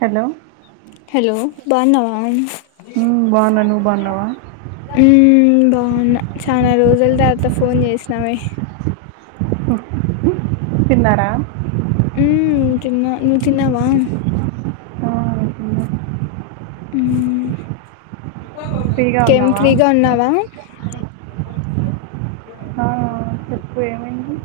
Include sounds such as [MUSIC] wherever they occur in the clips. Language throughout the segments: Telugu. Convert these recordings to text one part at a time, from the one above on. హలో హలో బాన్నావాన్ మ్మ్, బాగున్నా నువ్వు బాగున్నావా ఊ హు బాగున్నా చాలా రోజుల తర్వాత ఫోన్ చేసినావే తిన్నారా ఊ తిన్నా నువ్వు తిన్నావా ఆ తిన్నా ఊ ఫ్రీగా ఇంకేం ఉన్నావా ఫ్రీగా ఉన్నావా [UNINTELLIGIBLE] ఆ ఆ పోయామండి.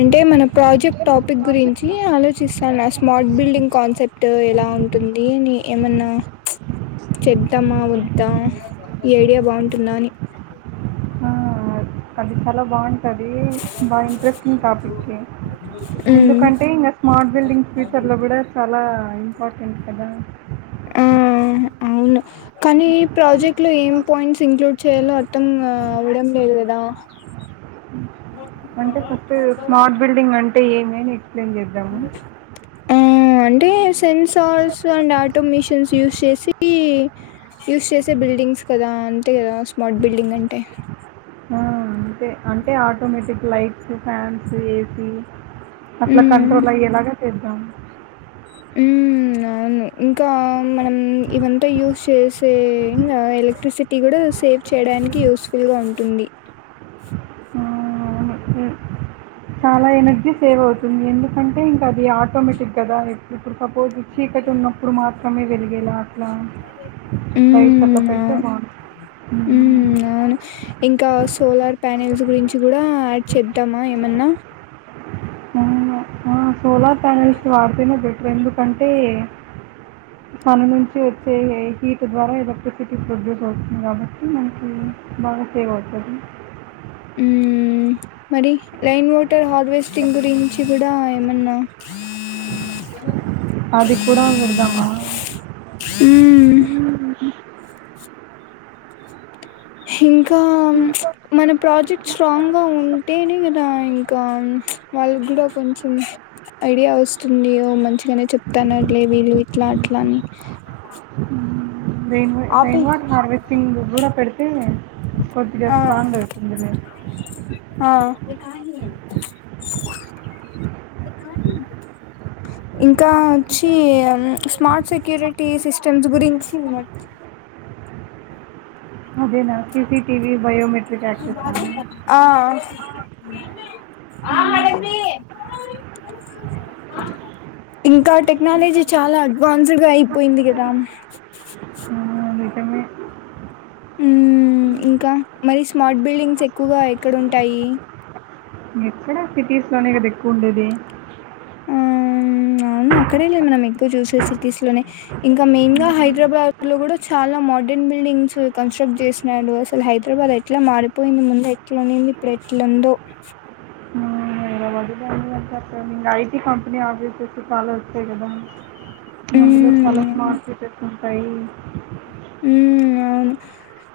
అంటే మన ప్రాజెక్ట్ టాపిక్ గురించి ఆలోచిస్తాన్న స్మార్ట్ బిల్డింగ్ కాన్సెప్ట్ ఎలా ఉంటుంది అని ఏమన్నా చేద్దామా వద్దా ఈ ఐడియా బాగుంటుందా అని కలితాల బాగుంటాయి ది బాగా ఇంట్రెస్టింగ్ టాపిక్కే ఉ ఎందుకంటే ఇంకా స్మార్ట్ బిల్డింగ్ ఫ్యూచర్లో కూడా చాలా ఇంపార్ట అంతే కదా ఆ ఆ అవును కానీ ఈ ప్రాజెక్ట్ లో ఏం పాయింట్స్ ఇంక్లూడ్ చేయాలో అర్థం అవ్వడం లేదూ కదా అంటే ఫస్ట్ స్మార్ట్ బిల్డింగ్ అంటే ఏమి ఏంలేదు ఏం చేద్దాము ఆ అంటే సే sensors and automations use చేసి యూస్ చేసే బిల్డింగ్స్ కదా అంతే కదా స్మార్ట్ బిల్డింగ్ అంటే ఆ అదే అంటే ఆటోమేటిక్ లైట్ ఇక ఫ్యాన్స్ ఏసీ అట్లా ఉమ్ కంంట్రోల్ అయ్యే లాగా ఇదం అవును ఇంకా మనం ఇవంతా యూజ్ చేసే ఇంకా ఎలక్ట్రిసిటీ కూడా సేవ్ చేయడానికి యూస్ఫుల్ గా ఉంటుంది ఆ, చాలా ఎనర్జీ సేవ్ అవుతుంది ఎందుకంటే ఇంకా అది ఆటోమేటిక్ కదా ఓ వెలిగేలా అట్లా లైట్స్ అట్లా అవును పెడితే బావుం హ్మ్. అవును ఇంకా సోలార్ ప్యానెల్స్ గురించి కూడా చేద్దామా ఏమన్నా ఆ సోలార్ ప్యానెల్స్ వాడితేనే బెటర్ ఎందుకంటే సన్ నుంచి వచ్చే హీట్ ద్వారా ఎలక్ట్రిసిటీ ప్రొడ్యూస్ అవుతుంది కాబట్టి మనకి బాగా సేవ్ అవుతుంది ఉమ్ మరి లైన్ వాటర్ హార్వెస్టింగ్ గురించి కూడా ఏమన్నా అది కూడా విడుదమా ఉమ్ ఇంకా ఇంకా మన ప్రాజెక్ట్ స్ట్రాంగ్ గా ఉంటేనే కదా ఇంకా వాళ్ళ కూడా కొంచెం ఐడియా వస్తుంది ఓ మంచి నే చెప్తన్నారు లే వీళ్ళు ఇట్లా అట్లా అని రెయిన్ ఆపే రైన్ వాటర్ హార్వెస్టింగ్ కూడా పెడితే కొద్దిగా ఆ స్ట్రాంగ్ అవుతుందిలే. ఆ ఇంకా ఇంకా వచ్చి స్మార్ట్ సెక్యూరిటీ సిస్టమ్స్ గురించి మట్ అదేనా సీసీటీవీ బయోమెట్రిక్ యాక్సెస్ ఆ? ఆ మ ఇంకా టెక్నాలజీ చాలా అడ్వాన్స్ గా అయిపోయింది కదా అటమే ఉ ఇంకా మరి స్మార్ట్ బిల్డింగ్స్ ఎక్కువగా ఎక్కడ ఉంటాయి మీక్కడ సిటీస్ లోనే కదా ఎక్కువ ఉండేది ఆ! అవును. అక్కడేలే మనం ఎక్కువ చూసే సిటీస్‌లోనే. ఇంకా మెయిన్ గా హైదరాబాద్ ఇట్లో కూడా చాలా మోడ్రన్ బిల్డింగ్స్ కన్స్ట్రక్ట్ చేసినాడు అసలు హైదరాబాద్ ఎట్లా మారిపోయింది ముందు ఎట్లా ఉనింది ఇప్పుడు ఎట్లాందో ఆ, హైదరాబాద్లో అన్నీ అంటే ఐటీ కంపెనీ ఆఫీసస్ చాల వచ్చ కదా మందు చాలత్ హ్మ్. మత అయి అ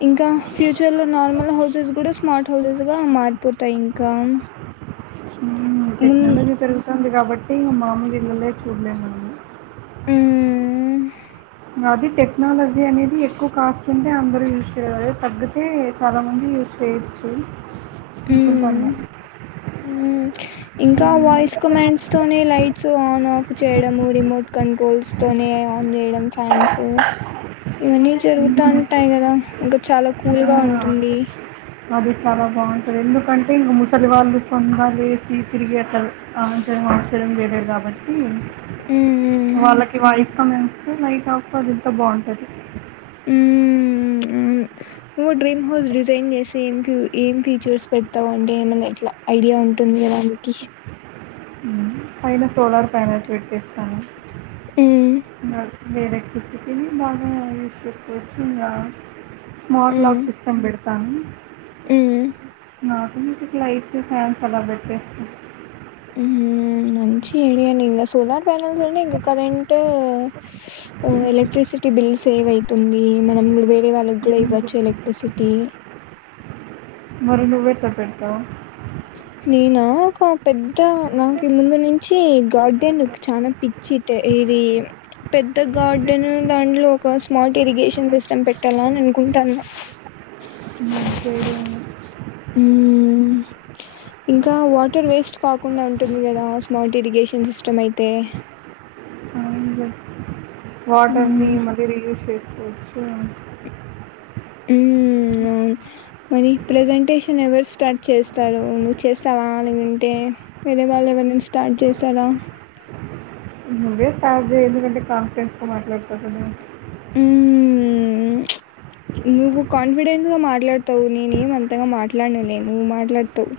ఇంకా ఫ్యూచర్ లో నార్మల్ హౌసెస్ కూడా స్మార్ట్ థౌసండ్స్ గా మారిపోతాయి ఇంకా మున్ టెక్నాలజీ పెరుగుతుంది కాబట్టి ఏ మాములే అన్ననే చూడలేను హ్మ్. అది టెక్నాలజీ అనేది ఎక్కువ కాస్ట్ ఉ అందరు యూజచేయాలి. తగ్గితే చాలా మంది యూస్ ఉ నేను. ఊ ఇంకా వాయిస్ కమాండ్స్ తోనే లైట్స్ ఆన్ ఆఫ్ చేయడము రిమోట్ కంట్రోల్స్ తోనే ఆన్ చేయడం ఫ్యాన్స్ ఇవన్నీ జరుగుతా ఉంటాయి కదా ఇంకా చాలా కూల్ గా ఆ, ఉంటుంది అది చాలా బాగుంటది. ఎందుకంటే ఇంకా ముసలి వాళ్ళు తొందర వేసి తిరిగేస్తారు. ఆ త మసరం గ గబన్ ఉమ్ ఊ వాళ్ళకి వాయిస్ కామెండ్ నైట్ ఆఫ్ అది ఎంత బాగుంటది ఊ ఊ నువ్వు డ్రీమ్ హౌస్ డిజైన్ చేసి ఏం ఫ ఏం ఫీచర్స్ పెడతావు అంటే ఏమన్నా ఎట్లా ఐడియా ఉంటుంది. కదానికి పైన సోలార్ ప్యానెల్స్ పెట్టి ఇస్తాను. ఉమ్ నా మేరకుృషకిని బాగా విష కోచుంద స్మార్ట్ లాక్ సిస్టమ్ పెడు బ ఊ ఆటోమేటిక్ లైట్స్ ఫ్యాన్స్ అలా పెట్టేస్తంది ఊ మంచి ఐడియా అండి ఇంకా సోలార్ ప్యానెల్స్ అంట ఇంకా కరెంట్ స్ ఎలెక్ట్రసిటీ బిల్స్ సేవ్ అవుతుంది మనం ఇ వేరే వాళ్ళ ఇవచ్చు ఎలక్ట్రిసిటీ తి మరి నువ్వే ఎట్లా పెడతావు నేనా ఒక పెద్ద నాకు ముందు నుంచి గార్డెన్ చాలా పిచ్చి ఇది పెద్ద గార్డెన్ దాంట్లో ఒక స్మార్ట్ ఇరిగేషన్ సిస్టమ్ పెట్టాలా అని అనుకుంటన్న. అకడు [UNINTELLIGIBLE] ఊ ఇంకా వాటర్ వేస్ట్ కాకుండా ఉంటుంది కదా స్మార్ట్ ఇరిగేషన్ సిస్టమ్ అయితే అవును వాటర్ని మ్మ్ మ రి ఉస్ చే చ్చా ఊ అవును మరి ప్రెజెంటేషన్ ఎవరు స్టార్ట్ చేస్తారు. నువ్వు చేస్తావా లేకుంటే వేరే వాళ్ళు ఎవరైనా స్టార్ట్ చేసారా నువ్వే స్టార్ట్ చేయి ఎందుకంటే కాన్ఫడెన్స్కో మాట్లాడుతాంటన్నావు. ఉ నువ్ కాన్ఫిడె గా మాట్లాడతావు నేను ఏమంతగా మాట్లాడనలే నువ్వు మాట్లాడుతావు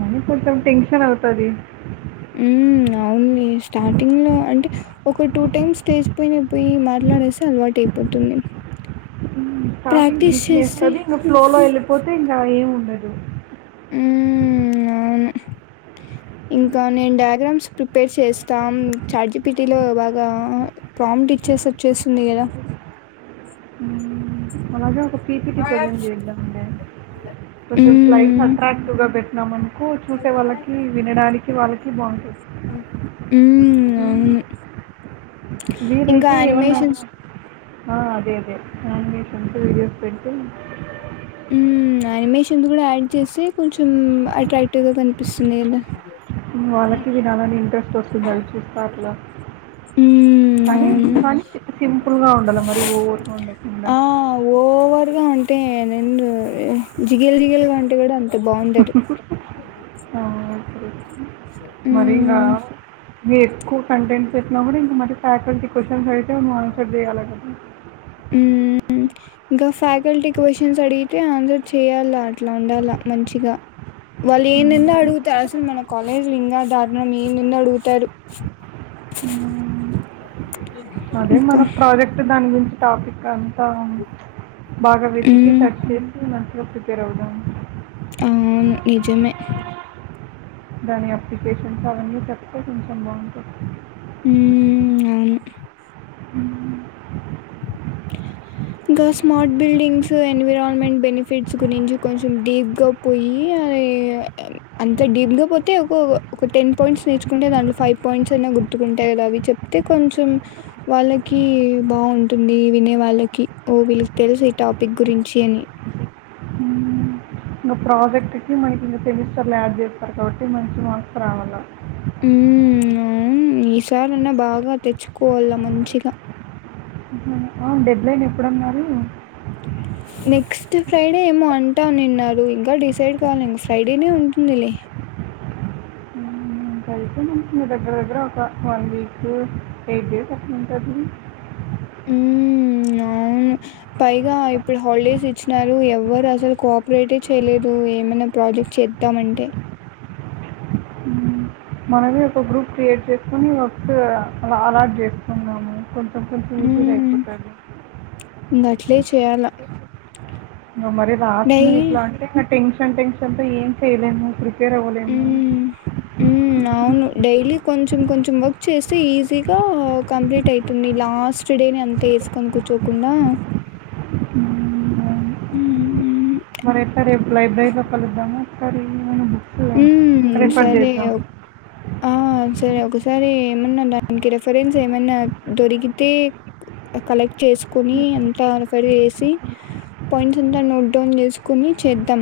మనీ కొంచెం టెన్షన్ అవుతది ఉ ఓన్లీ స్టార్టింగ్ లో అంటే, ఒక టూ టైమ్స్ స్టేజ్ పోయినా పోయి మాట్లాడేస్తే అలవాటు అయిపోతుంది స్టార్టింగ్ గుచనిస్తది ఇంకా ఫ్ లో లో వెళ్ళిపోతే ఇంకా ఏమి ఉండదు హ్మ్. అవును. ఇంకా నేను డయాగ్రామ్స్ ప్రిపేర్ చేస్తాం చార్జిపిటీలో బాగా ప్రాబ్ట్ ఇచ్చేసి వచ్చేస్తుంది కదా మ్ వలాజా ఒక [UNINTELLIGIBLE] ప్రజెంట్ చేద్దాండి కొంచెం స్లైడ్స్ హ్మ్. అట్రాక్టివ్గా పెట్టినాం అనుకో చూసే వాళ్ళకి వినడానికి వాళ్ళకి బాగుంటుంది, హ్మ్. అవును. ఇంకా వీరైతే ఏమన్నా యానిమేషన్స్ అ అదే [UNINTELLIGIBLE] వీడియోస్ పెట్ మ్ అనిమేషన్ కూడా యాడ్ చేస్తే కొంచెం అట్రాక్టివ్ గా కనిపిస్తుంది కదా వాళ్ళకి వినాలని ఇంట్రెస్ట్ వస్తుంది చూస్తా అట్లా హ్మ్. కానీ అవును. కానీ సింపుల్ గా ఉండాల మరి ఓవర్ ఉండకుండా తె నేన్ జిగలు జిగేలుగా ఉంటే కూడా అంత బాగుండదు అ మరి ఇంకా హ్మ్. మీ ఎక్కువ కంటెంట్స్ చెసినా కూడా ఇంకా మరి ఫ్యాకల్ క్వశ్చన్స్ చె మన ఫది అలా కద ఉ ఇంకా ఫ్యాకల్టీ క్వశ్చన్స్ అడిగితే ఆన్సర్ చేయాలాం ట్లా ఉండాల మంచిగా వాళ్ళు ఏం ని అడుగుతారు అసలు మన కాలేజీ ఇంకా దారుణం ఏ ని అడుగుత తరు అదే ఇంకా మన ప్రాజెక్ట్ దాని గురించి టాపిక్ అని బాగా వెతికి హ్మ్. సచ్చంది రప్పిపేర్ ఉం అవు నిజమే దాని అప్లికేషన్స్ అవన్నీ చెప్తే కొంచెం బాగుంటుంది హ అను హ గ స్మార్ట్ బిడింగ్స్ ఎన్విరాన్మెంట్ బెనిఫిట్స్ గురించి కొంచెం డీప్గా పోయి అ అంత డీప్ గా పోతే ఒక ఒక టెన్ పాయింట్స్ నేర్చుకుంటే దాంట్లో ఫైవ్ పాయింట్స్ అయినా గుర్తుకుంటాయి కదా అవి చెప్తే కొంచెం వాళ్ళకి బాగుంటుంది వినే వాళ్ళకి ఓ విల్ తెలుసు ఈ టాపిక్ గురించి అని ఇంకా ప్రాజెక్ట్కి మకి ఇంకా సెమిస్టర్లు యాడ్ చేస్తారు కాబట్టి మంచి మార్క్స్ రావాలి వు విచారణ బాగా తెచ్చుకోవాల మంచిగా డెబ లైన్ ఎప్పుడున్నారు నెక్స్ట్ ఫ్రైడే ఏమో అంటా నిన్నారు ఇంకా డిసైడ్ కావాలి ఇంక ఫ్రైడేనే ఉంటుందిలే ంతయితే మ మీ దగ్గర దగ్గర ఒక వన్ వీక్ ఎయిట్ డేస్ అక్కలా ఉంటుంది హు అవును పైగా ఇప్పుడు హాలిడేస్ ఇచ్చినారు ఎవ్వరు అసలు కోఆపరేటే చేయలేదు ఏమైనా ప్రాజెక్ట్ చేద్దామ అంటే మనమే ఒక గ్రూప్ క్రియేట్ చేసుకొని వ అలా అలాట్ చేస్తుకుద్దాము కొం కొంచెం ఈజీగా హ్మ్. అయిపోతంది ఇంగట్లే చేయాల. ఇంకా మరి డై రాసున్నా ఇట్లా అంటే టెన్షన్ టెన్షన్ తో ఏం చేయలే ప్రిపేర్ అవ్వలేము ఉ అవును డై లి కొంచెం కొంచెం వర్క్ చేస్తే ఈజీగా కంప్లీట్ అయితుంది లాస్ట్ డే ని అంత వేసుకని కూర్చోకుండా హ్మ్. మరి ఎట్ల రేపు లైబ్రరీ లో కలుద్దామా ఒకేసారి సరే ఆ సరే ఒకసారి ఏమన్నా దానికి రెఫరెన్స్ మ దొరికితే కలక్ట్ చేసుకుని అంత అనుపరి చేేసి పాయింట్స్ అంతా నోట్ డౌన్ చేసుకుని చేద్దాం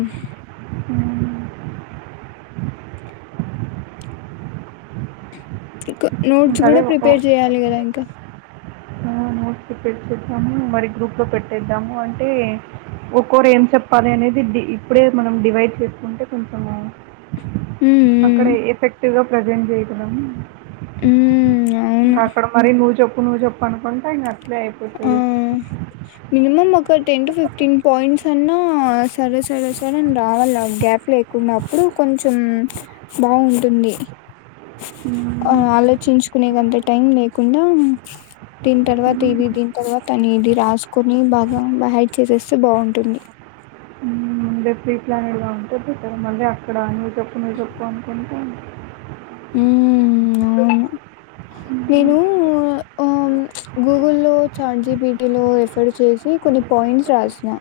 ఇ నోట్స్ ఇంకా అదే కూడా ప్రిపేర్ చెయాలి కదా ఇంకా నోట్స్ ప్రిపేర్ చేద్దాం మరి గ్రూప్ లో పెట్టేద్దాము అంటే ఒక్కోరు ఏం చెప్పాలి అనేది ఇప్పుడే మనం డివైడ్ చేసుకుంటే కొంచెము ఉమ్, అక్కడ ఎఫెక్టివ్ గా ప్రెజెంట్ చేయ పలం అ ఇకా అక్కడ మరి నువు చెప్ప నువు చెప్పు అనుకుంటా ఇంగ అయిపోతది మినిమం ఒక టెన్ టు ఫిఫ్టీన్ పాయింట్స్ అన్నా ఆ సరే సరే సరే రావాల గ్యాప్ లేకున్నప్పుడు కొంచెం బాగుంటుంది ఆ ఆలోచించుకునేకంత టైం లేదు లేకుండా తిని తర్వాత దిీ దీని తర్వాత అని ఇది రాసుకొని బాగా బై హైడ్ చేసేస్తే బాగుంటుంది అే ఫీప్లా అనేలా ఉంటే బెటర్ మళ్ళీ అక్కడ నువ్వు చెప్పు నువ్వు చెప్పు అనుకుంటా హు అవును నేను గూగుల్ లో చార్ట్ జిపిటీలో ఎఫర్ చేసి కొన్ని పాయింట్స్ రాసిన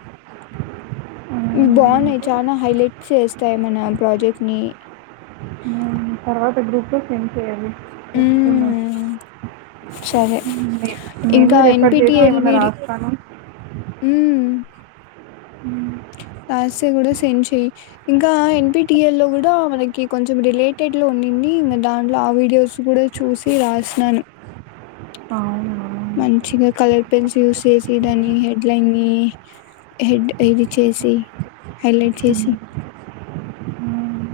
బాగున్నాయి చాలా హైలైట్ చేస్తాయి మన ప్రాజెక్ట్ ని తర్వాత గ్రూప్ లో సెడ్ చేయ్యాలి చెకున్నా హ్మ్. సరే. నే నేను ఇంకా రెఫర్ చేస్తే ఏమన్నా రాస్తాను ఉమ్ హ లాస్ే కూడా సెండ్ చెయి ఇంకా ఎన్పిటిఎల్ లో కూడా మనకి కొంచెం రిలేటెడ్ లో ఉన్నింది ఇంకా దాంట్లో ఆ వీడియోస్ గూడా చూసి రాసినాను. అవును మంచిగా కలర్ పెన్స్ యూస్ చేసి దాని హెడ్లైన్ ని హెడ్ ఇది చేసి హైలైట్ చేసి మ్మ్.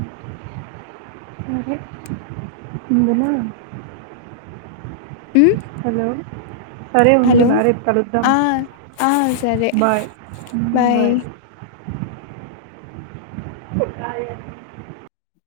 సరే వుందునా హ్మ్ హలో సరే ఉండు హలో! నారేపు కలుద్దాం ఆ ఆ సరే బాయ్ బాయ్ కాయన